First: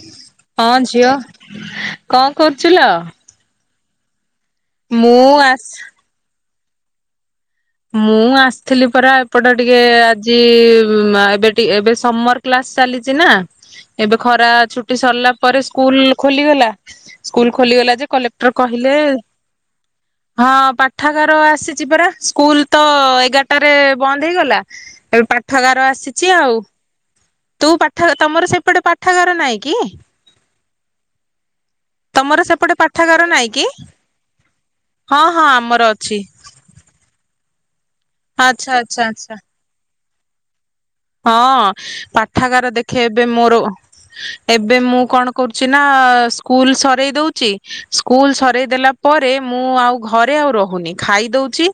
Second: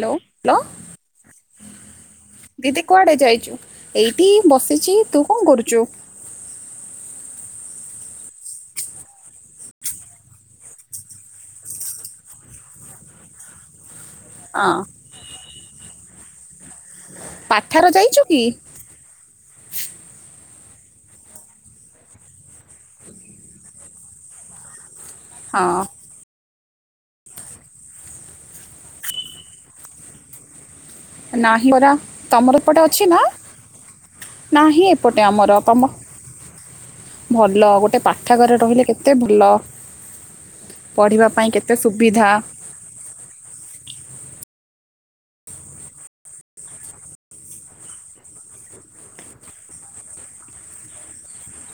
Hello hello ହଁ ଝିଅ କଣ କରୁଥିଲ? ଏଇଟ ଠୀ ବସିଛି ତୁ ମୁଁ କଣ ଆସ କରୁଛୁ? ମୁଁ ଆସିଥିଲି ପରା ଏପଟ ଟିକେ ଆଜି ଏବେ ଟିକେ ଏବେ ସମର କ୍ଲାସ ଚାଲିଛି ନା ଏବେ ଖରା ହଁ ଛୁଟି ସରିଲା ପରେ ସ୍କୁଲ ଖୋଲିଗଲା? ସ୍କୁଲ ପାଠାର ଖୋଲିଗଲା ଯେ ଯାଇଛୁ କି? କଲେକ୍ଟର କହିଲେ ହଁ ପାଠାଗାର ଆସିଛି ପରା ସ୍କୁଲ ତ ଏଗାରଟାରେ ବନ୍ଦ ହେଇଗଲା ଏବେ ହଁ ପାଠଗାର ଆସିଛି ଆଉ ତୁ ପାଠ ତମର ସେପଟେ ପାଠାଗାର ନହିଁ କି ନାହିଁ ପରା ତମର ସେପଟେ ଏପଟେ ଅଛି ନା ପାଠାଗାର ନାଇଁ କି ନାହିଁ ହଁ ଏପଟେ ହଁ ଆମର ତମ ଅଛି ଭଲ ଗୋଟେ ପାଠ ଘରେ ଆଚ୍ଛା ରହିଲେ ଆଚ୍ଛା କେତେ ଆଚ୍ଛା ଭଲ ପଢ଼ିବା ପାଇଁ ହଁ କେତେ ସୁବିଧା ପାଠାଗାର ଦେଖେ ଏବେ ମୋର। ଏବେ ମୁଁ କଣ କରୁଛି ନା ସ୍କୁଲ ସରୋଇ ଦଉଛି ସ୍କୁଲ ସରୋଇ ଦେଲା ପରେ ମୁଁ ଆଉ ଘରେ ଆଉ ରହୁନି ଖାଇଦଉଛି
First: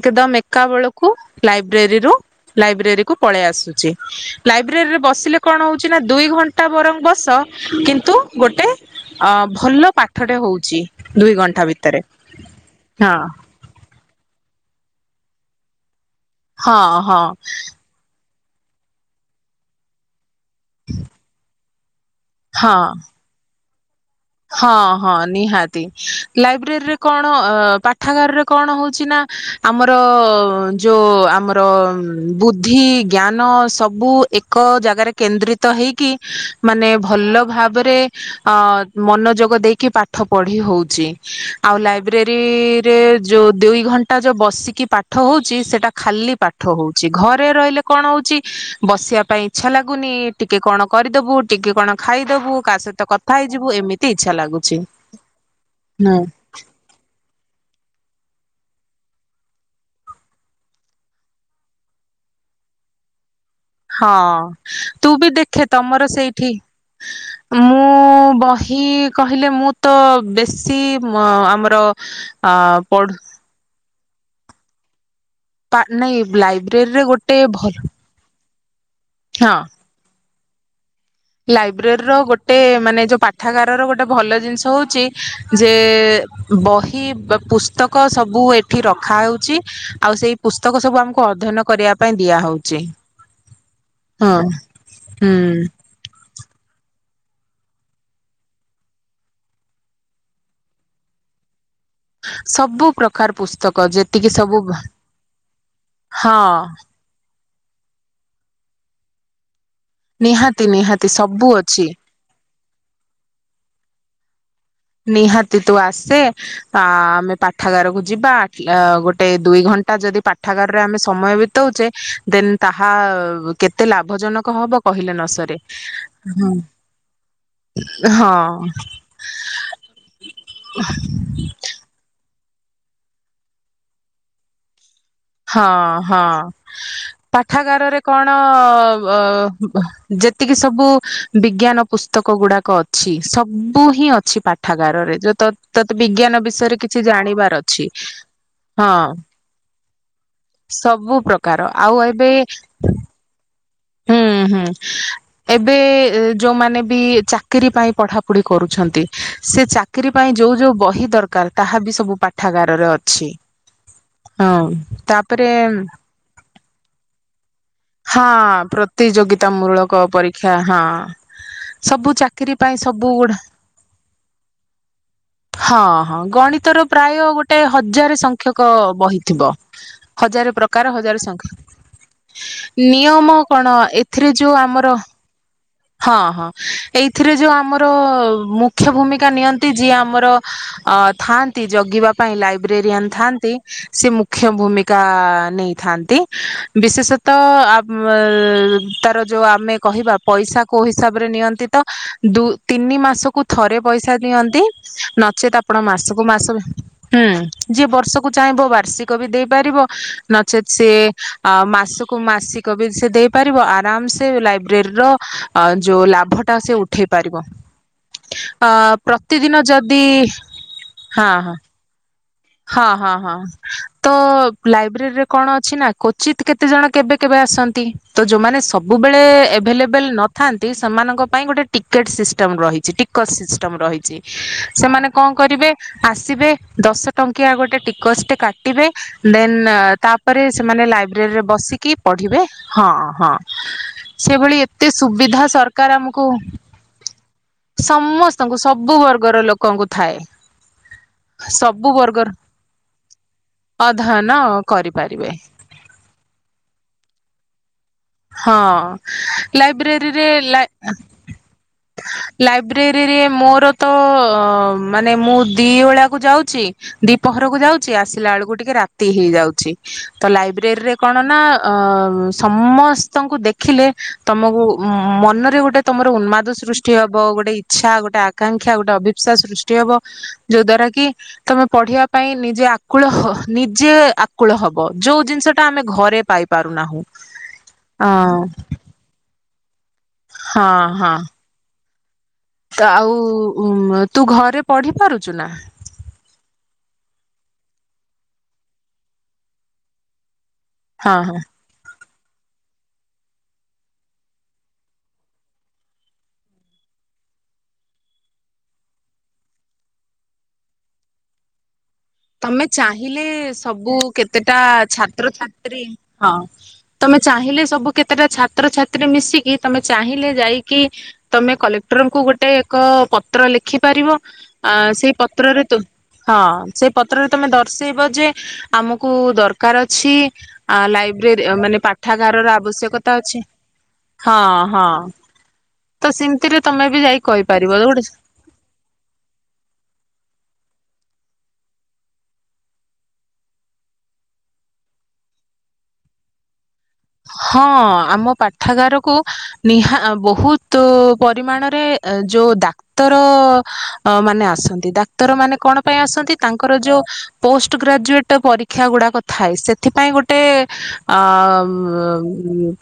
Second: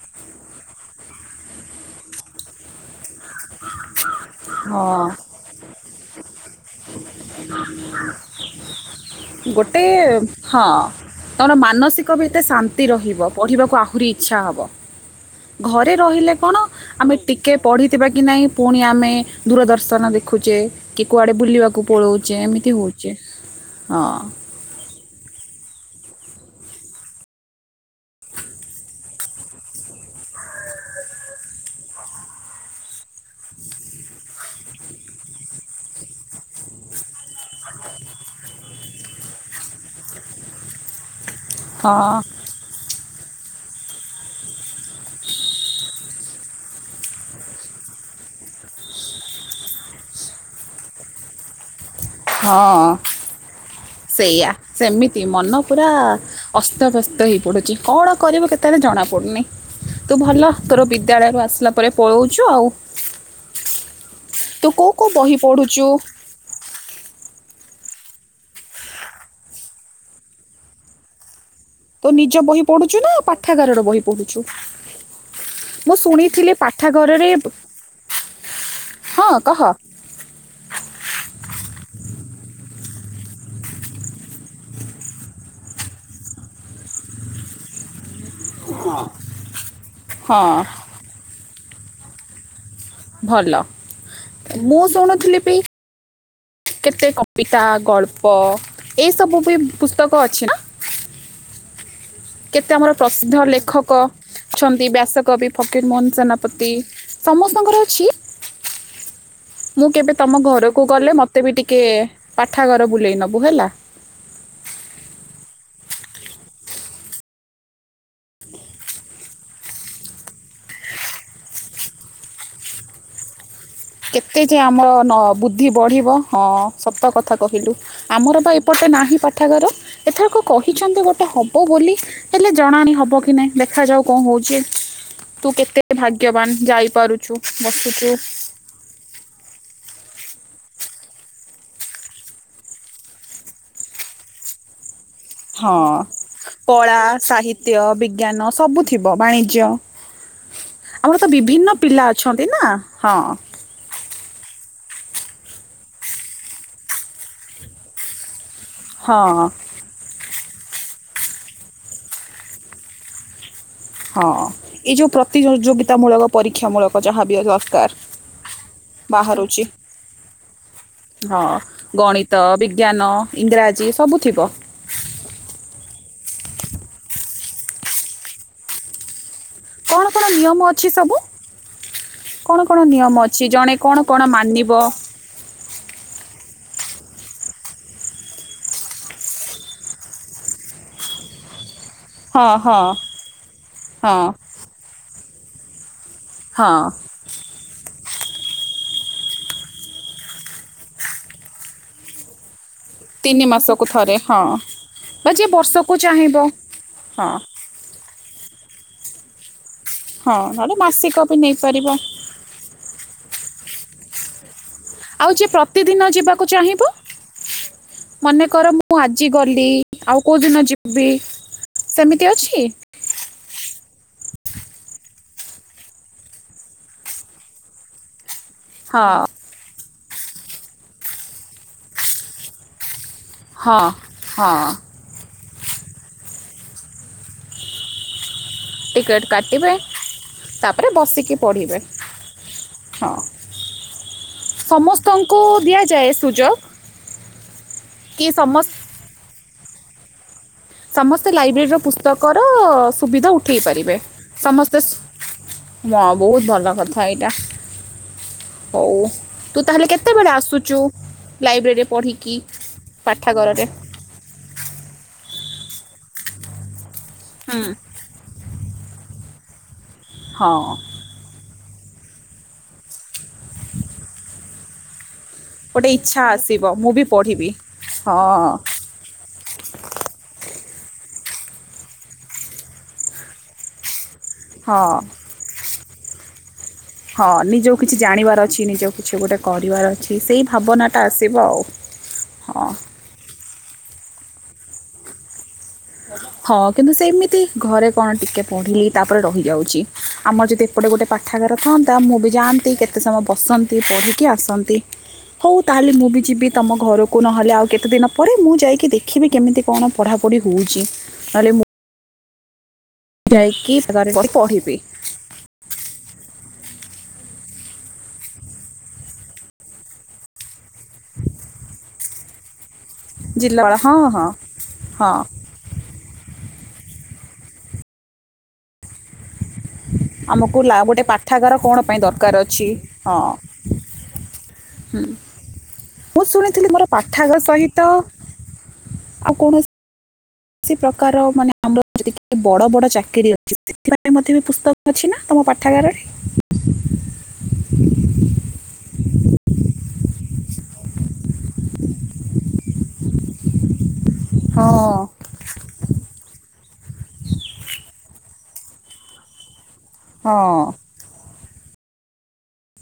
ଏକଦମ ଏକା ବେଳକୁ ଲାଇବ୍ରେରୀରୁ ଲାଇବ୍ରେରୀ କୁ ପଳେଇ ଆସୁ ହଁ ଲାଇବ୍ରେରୀରେ ବସିଲେ କଣ ହଉଛି ନା ଦୁଇ ଘଣ୍ଟା ବରଂ ବସ କିନ୍ତୁ ଗୋଟେ ଅ ଗୋଟେ ଭଲ ପାଠଟେ ହଁ ହଉଛି ଦୁଇ ତର ଘଣ୍ଟା ଭିତରେ ମାନସିକ ବି ଏତେ ଶାନ୍ତି ହଁ ରହିବ ପଢିବାକୁ ଆହୁରି ରଛ ହବ ଘ ଘରେ ରହିଲେ କଣ ହଁ ଆମେ ହଁ ଟିକେ ପଢିଥିବା କି ନାଇଁ ପୁଣି ଆମେ ଦୂରଦର୍ଶନ ଦେଖୁଛେ କି କୁଆଡ଼େ ବୁଲିବାକୁ ପଳୋଉଛ ଏମିତି ହଁ। ହେଉଛି। ହଁ। ହଁ ହଁ ନିହାତି ଲାଇବ୍ରେରୀରେ କଣ ପାଠାଗାରରେ କଣ ହଉଛି ନା ଆମର ଯୋଉ ଆମର ବୁଦ୍ଧି ଜ୍ଞାନ ସବୁ ଏକ ଜାଗାରେ କେନ୍ଦ୍ରିତ ହେଇକି ମାନେ ଭଲ ଭାବରେ ଅ ମନୋଯୋଗ ଦେଇକି ପାଠ ପଢି ହଉଛି। ଆଉ ହଁ ଲାଇବ୍ରେରୀରେ ଯୋଉ ଦୁଇ ଘଣ୍ଟା ଯୋଉ ବସିକି ପାଠ ହଉଛି ସେଟା ଖାଲି ପାଠ ହଉଛି। ଘରେ ରହିଲେ କଣ ହଉଛି ବସିବା ପାଇଁ ଇଛା ଲାଗୁନି ଟିକେ କଣ କରିଦେବୁ ଟିକେ କଣ ଖାଇଦବୁ କା ସହିତ କଥା ହେଇି ସେଇଆା ସେମିତି ମନ ପୁରା ହୁଁ। ଅସ୍ତବ୍ୟସ୍ତ ହେଇ ପଡୁଛି। କଣ କରିବୁ କେତେବେଳେ ଜଣା ପଡୁନି ତୁ ଭଲ ତୋର ବିଦ୍ୟାଳୟରୁ ଆସିଲା ପରେ ପଳଉଛୁ ଆଉ ହଁ କେଉଁ କେଉଁ ତୁ ବି ବହି ଦେଖେ ପଢ଼ୁଛୁ ତମର ସେଇଠି ମୁଁ ବହି କହିଲେ ମୁଁ ତ ବେଶୀ ଆମ ତୁ ନିଜ ବହି ପଢୁଛୁ ନା ପାଠାଗାରର ବହି ପଢ଼ୁଛୁ। ପା ମୁଁ ନାଇଁ ଶୁଣିଥିଲି ଲାଇବ୍ରେରୀରେ ପାଠାଗାରରେ ଗୋଟେ ଭଲ ହଁ କହ ହ [unintelligible] ଲାଇବ୍ରେରୀ ର ଗୋଟେ ମାନେ ଯୋଉ ପାଠାଗାରର ଗୋଟେ ଭଲ ଜିନିଷ ହଉଛି। ଯେ ବହି ପୁସ୍ତକ ସବୁ ଏଠି ରଖା ହଉଛି। ଆଉ ସେଇ ହଁ ପୁସ୍ତକ ସବୁ ଆମକୁ ଅଧ୍ୟୟନ କରିବା ପାଇଁ ଦିଆ ହଉଛି। ଭଲ ମୁଁ ଶୁଣୁଥିଲି ବି ହୁଁ କେତେ କବିତା ଗଳ୍ପ ଏଇ ସବୁ ବି ପୁସ୍ତକ ଅଛି ନା? କେତେ ସବୁ ଆମର ପ୍ରକାର ପ୍ରସିଦ୍ଧ ପୁସ୍ତକ ଲେଖକ ଯେତିକି ସବୁ ଅଛନ୍ତି ବ୍ୟାସକବି ଫକୀର ମୋହନ ହଁ ସେନାପତି ସମସ୍ତଙ୍କର ଅଛି? ମୁଁ କେବେ ତମ ନିହାତି ଘରକୁ ନିହାତି ଗଲେ ମତେ ସବୁ ବି ଟିକେ ଅଛି ପା କଠା ଘର ବୁଲେଇ ନବୁ ହେଲା। ନିହାତି ତୁ ଆସେ ଆମେ ପାଠାଗାରକୁ ଯିବା ଗୋଟେ ଦୁଇ ଘଣ୍ଟା ଯଦି ପାଠାଗାରରେ ଆମେ ସମୟ ବିତଉଛେ ଦେନ୍ ତାହା କେତେ କେତେ ଲାଭଜନକ ଯେ ହବ କହିଲେ ଆମର ନ ସରେ ବୁଦ୍ଧି ବଢିବ ହଁ ସତ କଥା କହିଲୁ ହଁ ଆମର ବା ଏପଟେ ନାହିଁ ପାଠାଗାର। ଏଥରକ କହିଛନ୍ତି ଗୋଟେ ହବ ବୋଲି। ହେଲେ ଜଣାଣି ହବ କି ନାଇଁ ଦେଖାାଯାଉ କଣ ହଉଛି। ହଁ ହଁ ପାଠାଗାରରେ ବସୁଛୁ କଣ? ଅ ଯେତିକି ସବୁ ବିଜ୍ଞାନ ପୁସ୍ତକ ଗୁଡାକ ଅଛି ସବୁ ହିଁ ଅଛି ପାଠାଗାରରେ। ଯୋଉ ତ ହଁ ତତେ ବିଜ୍ଞାନ ବିଷୟରେ କଳା କିଛି ଜାଣିବାର ସାହିତ୍ୟ ଅଛି ବିଜ୍ଞାନ ସବୁ ହଁ ଥିବ ବାଣିଜ୍ୟ ଆମର ସବୁ ତ ପ୍ରକାର ବିଭିନ୍ନ ଆଉ ପିଲା ଏବେ ଅଛନ୍ତି ନା ହଁ। ହୁଁ ହୁଁ ଏବେ ଯୋଉମାନେ ବି ଚାକିରି ପାଇଁ ପଢାପଢି କରୁଛନ୍ତି ହଁ ସେ ଚାକିରି ପାଇଁ ଯୋଉ ଯୋଉ ବହି ଦରକାର ତାହା ବି ସବୁ ପାଠାଗାରରେ ଅଛି। ହଁ ଏଇ ଯୋଉ ପ୍ରତିଯୋଗିତା ମୂଳକ ପରୀକ୍ଷା ମୂଳକ ଯାହାବ ଦରକାର। ବାହାରୁଛି ପ୍ରତିଯୋଗିତାମୂଳକ ପରୀକ୍ଷା ହଁ ହଁ ସବୁ ଗଣିତ ଚାକିର ପାଇଁ ବିଜ୍ଞାନ ସବୁ ଗୁଡ ଇଂରାଜୀ ସବୁ ଥିବ ହଁ ହଁ ଗଣିତର ପ୍ରାୟ ଗୋଟେ ହଜାର ସଂଖ୍ୟକ ବହିଥିବ। କ'ଣ କ'ଣ ହଜାର ନିୟମ ପ୍ରକାର ଅଛି ସବୁ ହଜାର ସଂଖ୍ୟା କ'ଣ କ'ଣ ନିୟମ। ଅଛି କଣ ଜଣେ କ'ଣ ଏଥିରେ ଯୋଉ ମାନିବ ଆମର ହଁ ହଁ ଏଇଥିରେ ଯୋଉ ଆମର ମୁଖ୍ୟ ଭୂମିକା ନିଅନ୍ତି ଯିଏ ଆମର ଅ ଥାଆନ୍ତି ଜଗିବା ପାଇଁ ହଁ ହଁ ଲାଇବ୍ରେରିଆନ୍ ଥାଆନ୍ତି ସେ ହଁ ମୁଖ୍ୟ ଭୂମିକା ନେଇଥାନ୍ତି। ହଁ ବିଶେଷତଃ ଉ ତାର ଯୋଉ ଆମେ କହିବା ପଇସା କୋଉ ହିସାବରେ ନିଅନ୍ତି ତ ଦୁ ତିନି ମାସକୁ ଥରେ ପଇସା ଦିଅନ୍ତି ବା ଯିଏ ନଚେତ ଆପଣ ବର୍ଷକୁ ମାସକୁ ଚାହିଁବ ମାସ ହୁଁ ହଁ ଯିଏ ବର୍ଷକୁ ଚାହିଁବ ବାର ବାର୍ଷିକ ବି ଦେଇପାରିବ। ହଁ ନଚେତ୍ ନହେଲେ ସିଏ ମାସିକ ବି ଅ ନେଇପାରିବ ମାସକୁ ମାସିକ ବି ସେ ଦେଇପାରିବ ଆରାମ ସେ ଲାଇବ୍ରେରୀର ଆଉ ଯିଏ ଅ ଯୋଉ ପ୍ରତିଦିନ ଯିବାକୁ ଲାଭ ଟା ସେ ଚାହିଁବ ଉଠେଇ ପାରିବ ଅ ମନେକର ମୁଁ ଆଜି ପ୍ରତିଦିନ ଗଲି ଯଦି ଆଉ କେଉଁ ଦିନ ଯିବି ହଁ ହଁ ସେମିତି କେତେ ଅଛି? ହଁ ହଁ ହଁ ତ ଲାଇବ୍ରେରୀରେ କଣ ଅଛି ନା କଚିତ କେତେ ଜଣ କେବେ କେବେ ଆସନ୍ତି ତ ଯୋଉମାନେ ହଁ ସବୁବେଳେଭଲେ ବେଲେ ନଥାନ୍ତି ସେମାନଙ୍କ ପାଇଁ ଗୋଟେ ଟିକେଟ ସିଷ୍ଟମ ରହିଛି। ସିଷ୍ଟମ ହଁ ରହିଛି ହଁ ସେମାନେ କଣ କରିବେ? ଆସିବେ ଦଶ ଟଙ୍କିଆ ଗୋଟେ ଟିକସ ଟୋ କଟିବେ ଟିକେଟ୍ କାଟିବେ ଦେନ ତାପରେ ସେମାନେ ତାପରେ ବସିକି ଲାଇବ୍ରେରୀରେ ପଢ଼ିବେ ବସିକି ପଢିବେ ହଁ ହଁ ସେଭଳି ଏତେ ସମସ୍ତଙ୍କୁ ସୁବିଧା ସରକାର ଦିଆଯାଏ ଆମକୁ ସୁଯୋଗ କି ସମସ୍ତଙ୍କୁ ସମସ୍ତ ସବୁ ବର୍ଗର ଲୋକ କଣଙ୍କୁ ଥାଏ। ସମସ୍ତେ ଲାଇବ୍ରେରୀ ସବୁ ବର୍ଗର ପୁସ୍ତକର ସୁବିଧା ଉଠେଇ ପାରିବେ ଅଧ୍ୟୟନ ସମସ୍ତେ କରିପାରିବେ। ହଁ ବହୁତ ଭଲ କଥା ଏଇଟା। ହଁ ହଉ ତୁ ତାହେଲେ ଲାଇବ୍ରେରୀରେ କେତେବେଳେ ଆସୁଛୁ ଲାଇବ୍ରେରୀରେ ପଢ଼ିକି ଲାଇବ୍ରେରୀରେ ପାଠାଗାରରେ ମୋର ତ ମାନ ମୁ ଦି ଓଳାକୁ ଯାଉଛି। ଦୀପହରକୁ ହୁଁ ଯାଉଛି ଆସିଲା ବଳକୁ ଟିକେ ରାତି ହେଇଯାଉଛି। ତ ହଁ ଲାଇବ୍ରେରୀ ରେ କଣ ନା ଅ ସମସ୍ତେ ସମଙ୍କୁ ଦେଖିଲେ ତମକୁ ମନରେ ଗୋଟେ ତମର ଇଚ୍ଛା ଉନ୍ମାଦ ଆସିବ ମୁଁ ସୃଷ୍ଟି ବି ହବ ପଢ଼ିବି ଗୋଟେ ଇଚ୍ଛା ହଁ ଗୋଟେ ଆକାଂକ୍ଷା ଗୋଟେ ଅଭି୍ସା ସୃଷ୍ ବ ଯୋଉ ଦ୍ଵାରା କି ତମେ ପଢିବା ପାଇଁ ନିଜେ ଆକୁଳ ନିଜେ କଳ ହବ ହଁ ଯୋଉ ଜିନିଷଟା ଆମେ ଘରେ ପାଇପ୍ ପାରୁନାହୁଁ। ହଁ ନିଜକୁ କିଛି ଜାଣିବାର ଅଛି ନିଜ କିଛି ଗୋଟେ ପରିବାର ଅଛି ସେଇ ହଁ ଭାବନାଟା ହଁ ଆସିବ ଆଉ। ହଁ ତ ଆଉ। ଉ ତୁ ଘରେ ପଢି ପାରୁଛୁ ନା? ହଁ କିନ୍ତୁ ସେମିତି ଘରେ କଣ ଟିକେ ପଢିଲି ତାପରେ ରହିଯାଉଛି ଆମର ଯଦି ଏପଟେ ଗୋଟେ ହଁ ହଁ। ପାଠାଗାର ଥାଆନ୍ତା ମୁଁ ବି ଯାଆନ୍ତି କେତେ ସମୟ ବସନ୍ତି ପଢ଼ିକି ଆସନ୍ତି ହଉ ତାହେଲେ ମୁଁ ବି ଯିବି ତମ ଘରକୁ ନହେଲେ ଆଉ କେତେ ଦିନ ପରେ ମୁଁ ଯାଇକି ଦେଖିବି କେମିତି କଣ ପଢ଼ାପଢ଼ି ହେଉଛି। ନହେଲେ ମୁ ତମେ ଚାହିଁଲେ ସବୁ ପାଠାଗାରରେ ବସି କେତେଟା ପଢ଼ିବି ଛାତ୍ରଛାତ୍ରୀ ହଁ। ତମେ ଚାହିଁଲେ ସବୁ କେତେଟା ଛାତ୍ରଛାତ୍ରୀ ମିଶିକି ତମେ ଚାହିଁଲେ ଯାଇକି ତମେ କଲେକ୍ଟରଙ୍କୁ ଗୋଟେ ଏକ ପତ୍ର ଜିଲ୍ଲାପାଳ ଲେଖି ହଁ ପାରିବ ହଁ ଆ ସେଇ ହଁ ପତ୍ରରେ ତୁ ହଁ ସେ ପତ୍ରରେ ତମେ ଦର୍ଶେଇବ ଯେ ଆମକୁ ଦର କାର୍ ଅଛି ଆମକୁ ଆ ଲା- ଗୋଟେ ଲାଇବ୍ରେରୀ ପାଠାଗାର କ'ଣ ମାନେ ପାଇଁ ଦରକାର ପାଠାଗାରର ଅଛି ଆବଶ୍ୟକତା ହଁ ଅଛି ହଁ ହଁ ତ ମୁଁ ସେମିତିରେ ଶୁଣିଥିଲି ମୋର ତମେ ବି ଯାଇ ପାଠାଗାର ସହିତ କହିପାରିବ ଯେ ଆଉ କୌଣସି ପ୍ରକାର ମାନେ ଆମର ବଡ଼ ବଡ଼ ଚାକିରି ଅଛି ସେଥିାଇଁ ମଧ୍ୟ ପୁସ୍ତକ ଅଛି ନା ତମ ପାଠାଗାରରେ। ହଁ ଆମ ପାଠାଗାରକୁ ନିହା ବହୁତ ପରିମାଣରେ ଯୋଉ ଡାକ୍ତର ଅ ମାନେ ଆସନ୍ତି ହଁ ଡାକ୍ତର ମାନେ କଣ ପାଇଁ ଆସନ୍ତି ତାଙ୍କର ଯୋଉ ପୋଷ୍ଟ ଗ୍ରାଜୁଏଟ ପରୀକ୍ଷା ଗୁଡାକ ଥାଏ ସେ ସେଥିପାଇଁ ଗୋଟେ ହଁ ଅ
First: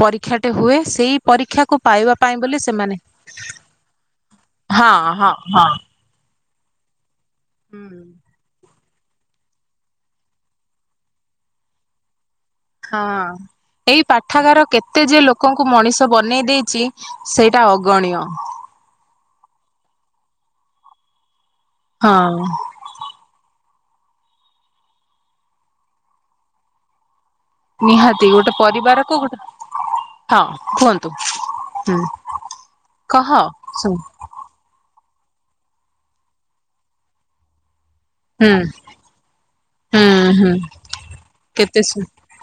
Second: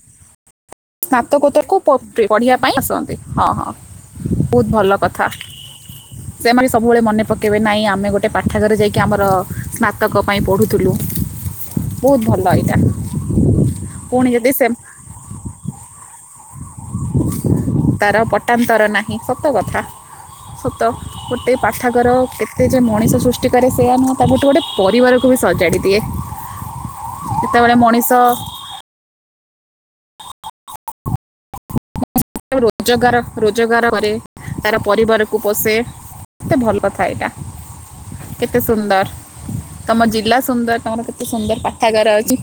ପରୀକ୍ଷା ହୁଏ ସେଇ ସ୍ନାତକୋତ୍ତରକୁ ପରୀକ୍ଷାକୁ ପାଇବା ପ- ପାଇଁ ପଢ଼ିବା ବୋଲି ସେମାନେ ଆସନ୍ତି ହଁ ହଁ ବହୁତ ହଁ ଭଲ କଥା ହଁ ହଁ। ସେମାନେ ସବୁବେଳେ ମନେ ପକ କେବେ ନାଇଁ ଆମେ ଗୋଟେ ପାଠାଗରେ ଯାଇକି କି ଆମର ସ୍ନାତକ ପାଇଁ ପଢ଼ୁଥିଲୁ ବହୁତ ଭଲ ଏଇଟା ହଁ ଏଇ ପୁଣି ଯଦି ପାଠାଗାର ସେ କେତେ ଯେ ଲୋକଙ୍କୁ ମଣିଷ ବନେଇ ଦେଇଛି। ସେଇଟା ଅଗଣୀୟ। ତାର ପଟାନ୍ତର ନାହିଁ। ସତ କଥା ସତ ଗୋଟେ ପାଠାଗର ହଁ କେତେ ଯେ ମଣିଷ ସୃଷ୍ଟି କରେ ସେ ଆମ ମୁଁ ତାଙ୍କଠୁ ଗୋଟେ ପରିବାରକୁ ବି ସଜାଡ଼ି ଦିଏ। ଯେତେବେଳେ ମଣିଷ ନିହାତି ଗୋଟେ ପରିବାର କୁ ଗୋଟେ ହଁ କୁହନ୍ତୁ। ହୁଁ। ରୋଜଗାର କହ ରୋଜଗାର ଶୁଣୁ କରେ ତାର ପରିବାର କୁ ପୋଷେ ମତେ ଭଲ କଥା ଏଇଟା। ହୁଁ କେତେ ସୁନ୍ଦର ତମ ହୁଁ ଜିଲ୍ଲା ହୁଁ ସୁନ୍ଦର ତମର କେତେ ସୁନ୍ଦର କେତେ ସୁ ପାଠାଗାର ଅଛି।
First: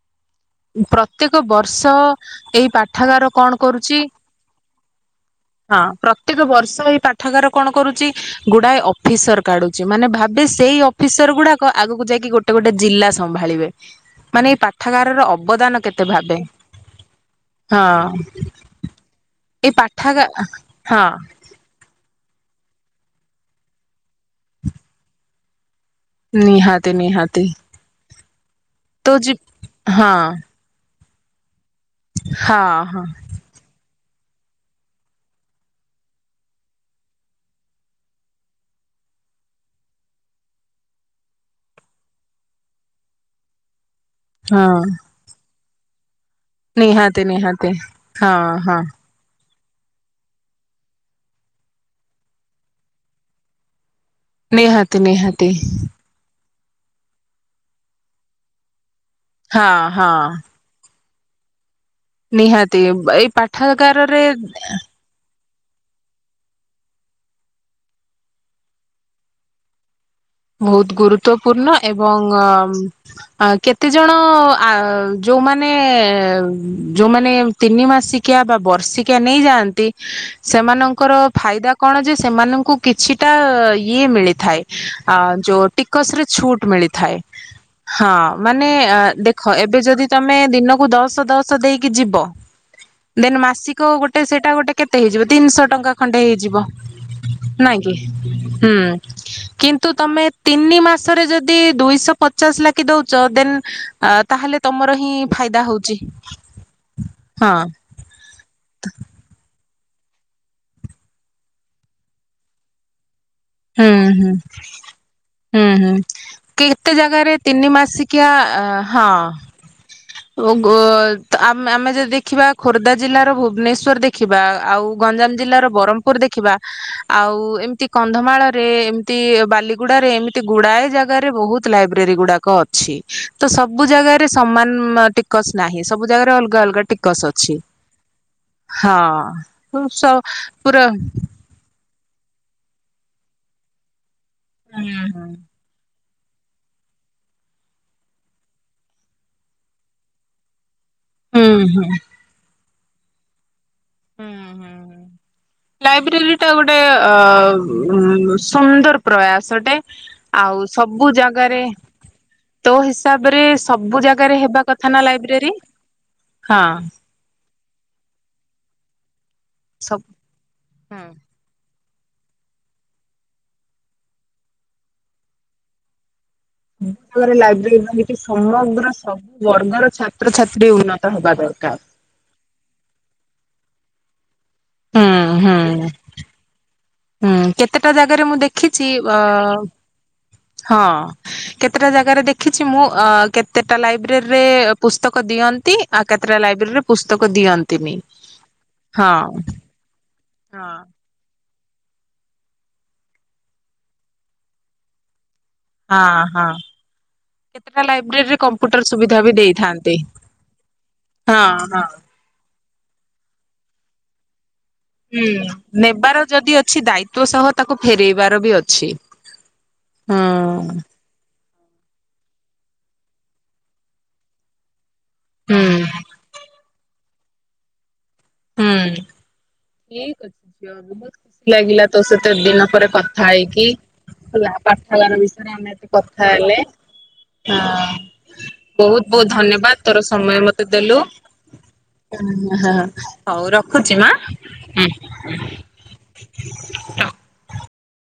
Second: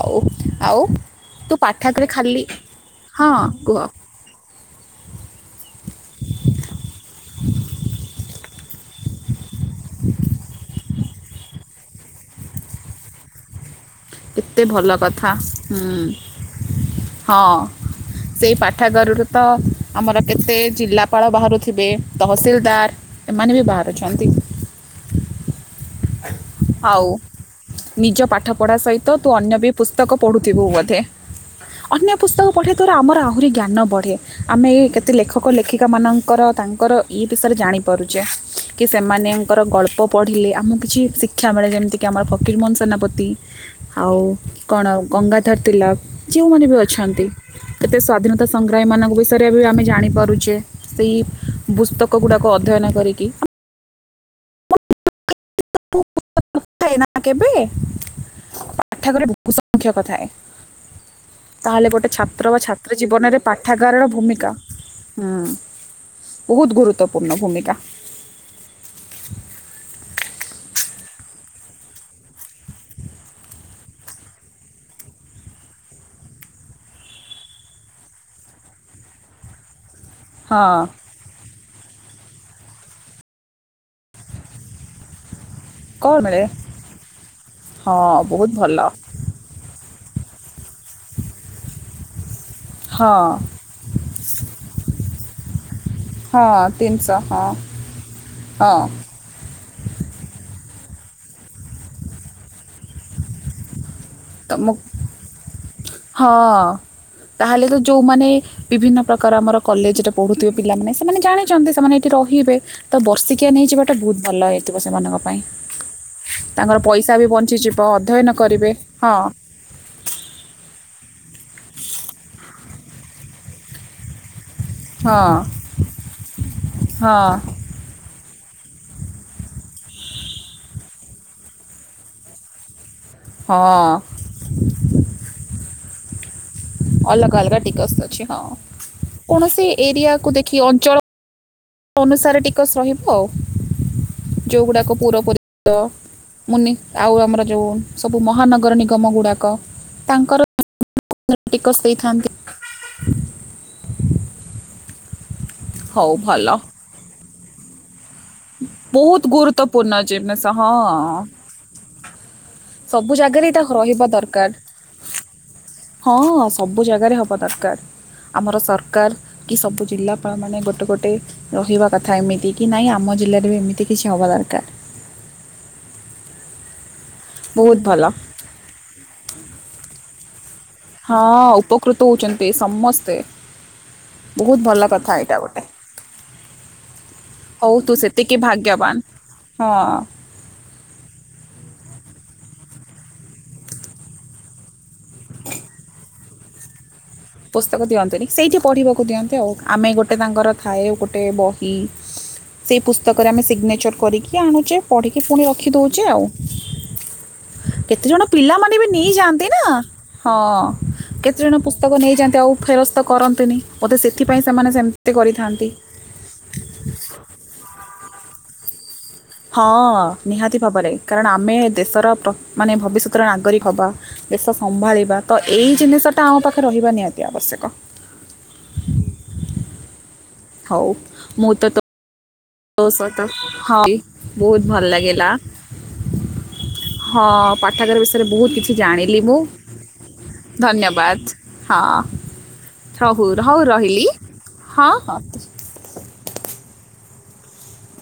ଆଉ ପ୍ରତ୍ୟେକ ତୁ ବର୍ଷ ପାଠାଗାରେ ଖାଲି ଏଇ ପାଠ ପାଠାଗାର ହଁ କଣ କୁହ କରୁଛି ହଁ। ପ୍ରତ୍ୟେକ ବର୍ଷ ଏଇ ପାଠାଗାର କଣ କରୁଛି ଗୁଡାଏ ଅଫିସର କାଢୁଛି ମାନେ ଭାବେ ସେଇ ଅଫିସର ଗୁଡାକ ଆଗକୁ ଯାଇକି ଗୋଟେ ଗୋଟେ ଜିଲ୍ଲା ସମ୍ଭାଳିବେ। ମାନେ ଏଇ ପାଠାଗାରର ଅ ହ ହଁ ହଁ ସେଇ ପାଠାଗାରରୁ ତ ଏଇ ଆମର ପାଠାଗା କେତେ ହଁ ଜିଲ୍ଲାପାଳ ବାହାରୁଥିବେ। ତହସିଲଦାର ଏମାନେ ବି ବାହାରୁଛନ୍ତି। ନିହାତି ଆଉ ନିହାତି ନିଜ ପାଠ ପଢ଼ା ତୋ ସହିତ ଜି ତୁ ଅନ୍ୟ ବି ହଁ ପୁସ୍ତକ ପଢ଼ୁଥିବୁ ବୋଧେ ଅନ୍ୟ ପୁସ୍ତକ ହଁ ପଢ଼ିବା ଦ୍ୱାରା ହଁ ଆମର ଆହୁରି ଜ୍ଞାନ ବଢ଼େ। ଆମେ କେତେ ଲେଖକ ଲେଖିକା ମାନଙ୍କର ତାଙ୍କର ଇ ବିଷୟରେ ଜାଣିପାରୁଛେ କି ସେମାନଙ୍କର ଗଳ୍ପ ପଢ଼ିଲେ ଆମକୁ କିଛି ଶିକ୍ଷା ମିଳେ ଯେମିତିକି ଆମର ଫକୀର ମୋହନ ସେନାପତି। ଆଉ ହଁ କଣ ଗଙ୍ଗା ଧରତି ଲାଭ। ଯେଉଁମାନେ ବି ନିହାତି ଅଛନ୍ତି ନିହାତି କେତେ ହଁ ସ୍ଵାଧୀନତା ହଁ ସଂଗ୍ରାମୀ ମାନଙ୍କ ବିଷୟରେ ରେ ବି ଆମେ ଜାଣିପାରୁଛେ ସେଇ ପୁସ୍ତକ ଗୁଡ଼ାକୁ ଅଧ୍ୟୟନ କରିକି ନିହାତି ନିହାତି କେବେ? ପାଠାଗାରରେ ବହୁ ହଁ ସଂଖ୍ୟକ ହଁ ଥାଏ। ତାହେଲେ ଗୋଟେ ଛାତ୍ର ବା ନିହାତି ଛାତ୍ରୀ ଏଇ ଜୀବନରେ ପାଠାଗାରର ପାଠାଗାରରେ ଭୂମିକା ହୁଁ। ବହୁତ ଗୁରୁତ୍ୱପୂର୍ଣ୍ଣ ଭୂମିକା ବହୁତ ଗୁରୁତ୍ୱପୂର୍ଣ୍ଣ ଏବଂ କେତେଜଣ ଯୋଉମାନେ ଯୋଉମାନେ ତିନି ମାସିକିଆ ବା ବର୍ଷିକିଆ ନେଇଯାଆନ୍ତି। ହଁ ସେମାନଙ୍କର ଫାଇଦା କଣ ଯେ ସେମାନଙ୍କୁ କିଛିଟା ଇଏ ମିଳିଥାଏ। ଆ ଯୋଉ କ'ଣ ଟିକସ ରେ ମିଳେ ଛୁଟ ମିଳିଥାଏ ହଁ ବହୁତ ମାନେ ଭଲ ଦେଖ ଏବେ ଯଦି ତମେ ଦିନକୁ ଦଶ ଦଶ ଦେଇକି ଯିବ। ହଁ ଦେନ୍ ମାସିକ ଗୋଟେ ସେଇଟା ଗୋଟେ କେତେ? ହେଇଯିବ ତିନିଶହ ଟଙ୍କା। ଖଣ୍ଡେ ହଁ ହେଇଯିବ ତିନିଶହ ହଁ ନାଇଁ କି ହଁ ହୁଁ କିନ୍ତୁ ମେ ତିନି ମାସରେ ଯଦି ଦୁଇଶହ ପଚାଶ ଲାଗି ଦଉଛ ଦେନ ତ ମୁ ହଁ ହଁ ତାହେଲେ ତ ଯୋଉମାନେ ବିଭିନ୍ନ ପ୍ରକାର ଆମର କଲେଜ ରେ ପଢୁଥିବେ ପିଲାମାନେ ସେମାନେ ଜାଣିଛନ୍ତି ସେମାନେ ଏଇଠି ରହିବେ ତ ବର୍ଷିକ ହୁଁ ହୁଁ ହୁଁ ହୁଁ ତାଙ୍କର କେତେ ପଇସା ବି ଜାଗାରେ ତିନି ବଞ୍ଚିଯିବ ଅଧ୍ୟୟନ ମାସିକିଆ କରିବେ ହଁ। ଏବଂ ଓ ଆମ ଆମେ ଯଦି ଦେଖିବା ଖୋର୍ଦ୍ଧା ଜିଲ୍ଲାର ଭୁବନେଶ୍ଵର ଦେଖିବା ଆଉ ହଁ ଗଞ୍ଜାମ ଜିଲ୍ଲାର ବରମପୁର ଦେଖିବା ହଁ ଆଉ ଏମତି କନ୍ଧମାଳ ରେ ଏମତି ବାଲିଗୁଡାରେ ଏମିତି ଗୁଡ଼ାଏ ଜାଗାରେ ବୋହୁତ ଲାଇବ୍ରେରୀଗୁଡାକ ଅଛି। ତ ହଁ ସବୁ ଜାଗାରେ ସମାନ ଇକସ୍ ନାହିଁ ସବୁ ଜାଗାରେ ଅଲ ଅଲଗା ଅଲଗା ଟିକସ ଅଛି ହଁ କୌଣସି ହଁ ସ ଏରିଆକୁ ଦେଖି ପୁରା ଅଞ୍ଚଳ ଅନୁସାରେ ଟିକସ ରହିବ ଆଉ‌‌। ଯୋଉଗୁଡ଼ାକ ପୁରା ପରିଚିତ ମୁନି ଆଉ ଆମର ଯୋଉ ସବୁ ମହାନଗର ନିଗମ ଗୁଡ଼ାକ ତାଙ୍କର ହୁଁ ଟିକସ୍ ହୁଁ। ଦେଇଥାନ୍ତି। [inaudible] ହୁଁ ହୁଁ। ହଉ ଭଲ ଲାଇବ୍ରେରୀଟା ଗୋଟେ ଅ ଉଁ ସୁନ୍ଦର ବହୁତ ପ୍ରୟାସଟେ ଗୁରୁତ୍ୱପୂର୍ଣ୍ଣ ଜିନିଷ ଆଉ ହଁ ସବୁ ଜାଗାରେ ତୋ ସବୁ ହିସାବରେ ଜାଗାରେ ଇଟା ହ ସବୁ ରହିବା ଜାଗାରେ ହେବା କଥା ନା ଲାଇବ୍ରେରୀ ଦରକାର ହଁ ସବୁ ଜାଗାରେ ହବା ଦରକାର ଆମର ସର କାର କି ସବୁ ଜିଲ୍ଲାପାଳମାନେ ଗୋଟେ ହୁଁ। ଗୋଟେ ରହିବା କଥା ଏମିତି କି ନାଇଁ ଆମ ଜିଲ୍ଲାରେ ବି ଏମିତି କିଛି ହବା ଦରକାର। ହୁଁ। ଆମର ବହୁତ ଲାଇବ୍ରେରୀ ଭଲ ରହିକି ସମଗ୍ର ସବୁ ଅ ଅଆଗର ଛାତ୍ରଛା ହଁ ଉପକୃତ ହୋଉଚନ୍ତି ସମସ୍ତେ। ବୋହୁତ ଭଲ କଥା ଏଇଟା ହୁଁ ହୁଁ। ଗୋଟେ। ହୁଁ ହଉ କେତେଟା ତୁ ଜାଗାରେ ମୁଁ ସେତିକି ଦେଖିଚି ଭାଗ୍ୟବାନ ଅ ହଁ ହଁ କେତେଟା ଜାଗାରେ ଦେଖିଚି ମୁଁ ଅ କେତେଟା ଲାଇବ୍ରେରୀରେ ପୁସ୍ତକ ଦିଅନ୍ତି ଆଉ କେତେଟା ଲାଇବ୍ରେରୀରେ ପୁସ୍ତକ ଦିଅନ୍ତିନି ସେଇଠି ପଢ଼ିବାକୁ ହଁ ଦିଅନ୍ତି ଆଉ ଆମେ ଗୋଟେ ତାଙ୍କର ହଁ ଥାଏ ଆଉ ଗୋଟେ ବ ଇ ସେଇ ପୁସ୍ତକରେ ଆମେ ସିଗ୍ନେଚର କରିକି ଆଣୁଚେ ପଢିକି ଫୁଣି ର ଖି ଦୋଉଚେ ହଁ ଆଉ ହଁ କେତେଟା କେତେ ଜଣ ଲାଇବ୍ରେରୀରେ ପିଲାମାନେ କମ୍ପ୍ୟୁଟର ବି ସୁବିଧା ନେଇଯାଆନ୍ତି ନାଁ ଦେଇଥାନ୍ତି ହଁ କେତେ ହଁ ଜଣ ପୁ ହଁ ନ୍ତି ଆଉ ଫେରସ୍ତ କରନ୍ତିନି ବୋଧେ ସେଥିପାଇଁ ସେମାନେ ସେମିତି ହୁଁ କରିଥାନ୍ତି ନେବାର ଯଦି ଅଛି ଦାୟିତଵ ସହ ତାକୁ ଫେରେଇବାର ବି ଅଛି। ହଁ ହଁ ନିହାତି ଭାବରେ କାରଣ ଆମେ ଦେଶର ମାନେ ଭବିଷ୍ୟତର ନାଗରିକ ହବା ଦେଶ ସମ୍ଭାଳି ତ ହୁଁ ଏଇ ଜିନିଷ ଟା ଆମ ପାଖରେ ରହିବା ନିହାତି ଅତି ଆବଶ୍ୟକ। ହୁଁ। ଝିଅ ହଉ ବହୁତ ମୁଁ ଖୁସି ତ ଲାଗିଲା ତୋ ସେ ତେ ଦିନ ତୋ ପରେ ସହିତ କଥା ହେଇକି ହଁ ହେ ବହୁତ ଭଲ ପାଠାଗାର ଲାଗିଲା ବିଷୟରେ ଆମେ ଏତେ କଥା ହେଲେ ହଁ ହ ପାଠାଗାର ବିଷୟରେ ବହୁତ କିଛି ବହୁତ ଜାଣିଲି ବହୁତ ମୁଁ ଧନ୍ୟବାଦ ତୋର ସମୟ ମତେ ଦେଲୁ ଧନ୍ୟବାଦ ହଁ ହଉ ହ ରହିଲି ହଁ ହଁ। ହଁ।